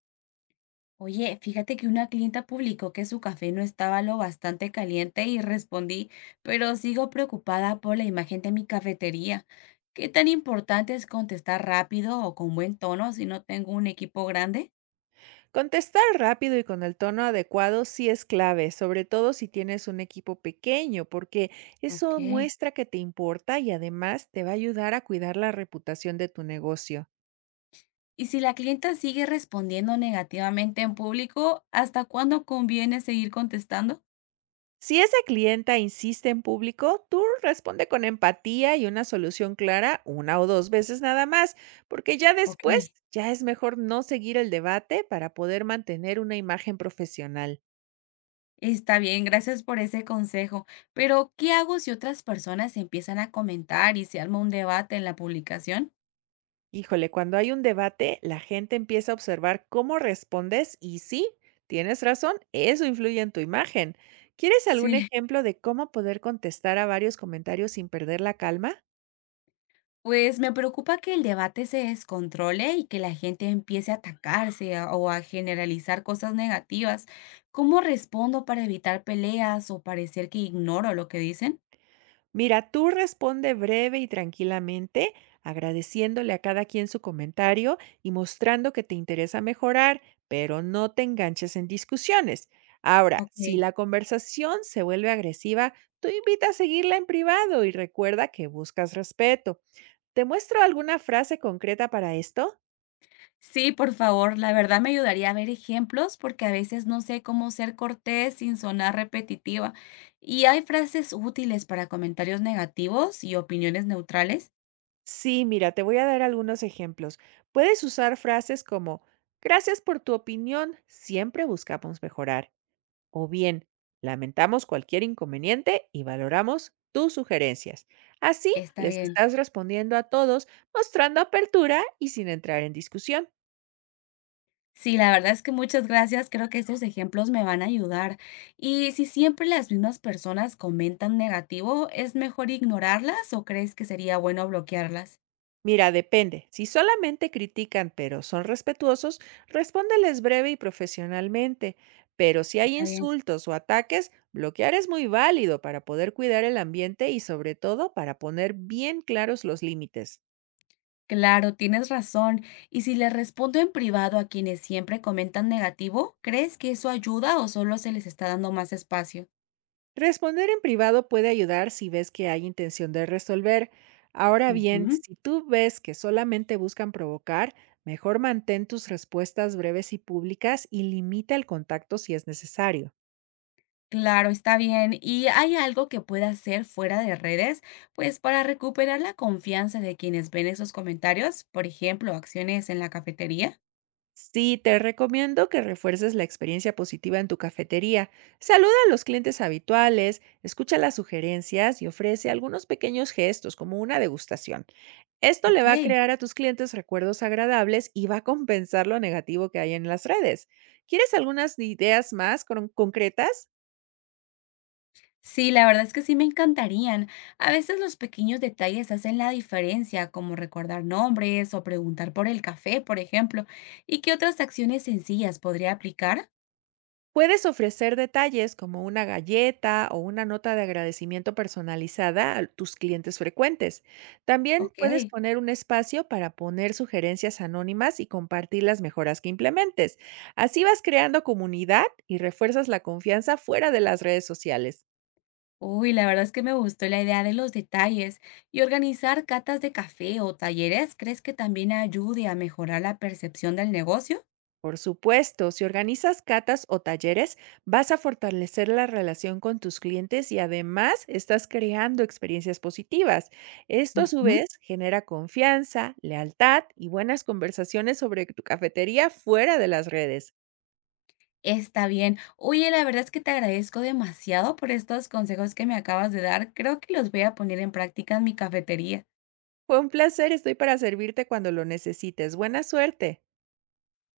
Oye, fíjate que una clienta publicó que su café no estaba lo bastante caliente y respondí, pero sigo preocupada por la imagen de mi cafetería. ¿Qué tan importante es contestar rápido o con buen tono si no tengo un equipo grande? Contestar rápido y con el tono adecuado sí es clave, sobre todo si tienes un equipo pequeño, porque eso Ok. muestra que te importa y además te va a ayudar a cuidar la reputación de tu negocio. Y si la clienta sigue respondiendo negativamente en público, ¿hasta cuándo conviene seguir contestando? Si esa clienta insiste en público, tú responde con empatía y una solución clara una o dos veces nada más, porque ya Ok. después ya es mejor no seguir el debate para poder mantener una imagen profesional. Está bien, gracias por ese consejo, pero ¿qué hago si otras personas empiezan a comentar y se arma un debate en la publicación? Híjole, cuando hay un debate, la gente empieza a observar cómo respondes y sí, tienes razón, eso influye en tu imagen. ¿Quieres algún Sí, ejemplo de cómo poder contestar a varios comentarios sin perder la calma? pues me preocupa que el debate se descontrole y que la gente empiece a atacarse o a generalizar cosas negativas. ¿Cómo respondo para evitar peleas o parecer que ignoro lo que dicen? Mira, tú responde breve y tranquilamente, agradeciéndole a cada quien su comentario y mostrando que te interesa mejorar, pero no te enganches en discusiones. Ahora, si Ok. la conversación se vuelve agresiva, tú invita a seguirla en privado y recuerda que buscas respeto. ¿Te muestro alguna frase concreta para esto? Sí, por favor, la verdad me ayudaría a ver ejemplos porque a veces no sé cómo ser cortés sin sonar repetitiva. ¿Y hay frases útiles para comentarios negativos y opiniones neutrales? Sí, mira, te voy a dar algunos ejemplos. Puedes usar frases como, gracias por tu opinión, siempre buscamos mejorar. O bien, lamentamos cualquier inconveniente y valoramos tus sugerencias. Así Está les bien. estás respondiendo a todos, mostrando apertura y sin entrar en discusión. Sí, la verdad es que muchas gracias, creo que estos ejemplos me van a ayudar. Y si siempre las mismas personas comentan negativo, ¿es mejor ignorarlas o crees que sería bueno bloquearlas? Mira, depende. Si solamente critican pero son respetuosos, respóndeles breve y profesionalmente. Pero si hay Está bien. insultos o ataques, bloquear es muy válido para poder cuidar el ambiente y sobre todo para poner bien claros los límites. Claro, tienes razón. Y si les respondo en privado a quienes siempre comentan negativo, ¿crees que eso ayuda o solo se les está dando más espacio? Responder en privado puede ayudar si ves que hay intención de resolver. Ahora bien, Ujú. si tú ves que solamente buscan provocar, mejor mantén tus respuestas breves y públicas y limita el contacto si es necesario. Claro, está bien. ¿Y hay algo que pueda hacer fuera de redes, pues para recuperar la confianza de quienes ven esos comentarios? Por ejemplo, acciones en la cafetería. Sí, te recomiendo que refuerces la experiencia positiva en tu cafetería. Saluda a los clientes habituales, escucha las sugerencias y ofrece algunos pequeños gestos como una degustación. Esto le Ok. va a crear a tus clientes recuerdos agradables y va a compensar lo negativo que hay en las redes. ¿Quieres algunas ideas más concretas? Sí, la verdad es que sí me encantarían. A veces los pequeños detalles hacen la diferencia, como recordar nombres o preguntar por el café, por ejemplo. ¿Y qué otras acciones sencillas podría aplicar? Puedes ofrecer detalles como una galleta o una nota de agradecimiento personalizada a tus clientes frecuentes. También Ok. puedes poner un espacio para poner sugerencias anónimas y compartir las mejoras que implementes. Así vas creando comunidad y refuerzas la confianza fuera de las redes sociales. Uy, la verdad es que me gustó la idea de los detalles y organizar catas de café o talleres, ¿crees que también ayude a mejorar la percepción del negocio? Por supuesto, si organizas catas o talleres, vas a fortalecer la relación con tus clientes y además estás creando experiencias positivas. Esto a su Ujú. vez genera confianza, lealtad y buenas conversaciones sobre tu cafetería fuera de las redes. Está bien. Oye, la verdad es que te agradezco demasiado por estos consejos que me acabas de dar. Creo que los voy a poner en práctica en mi cafetería. Fue un placer, estoy para servirte cuando lo necesites. Buena suerte.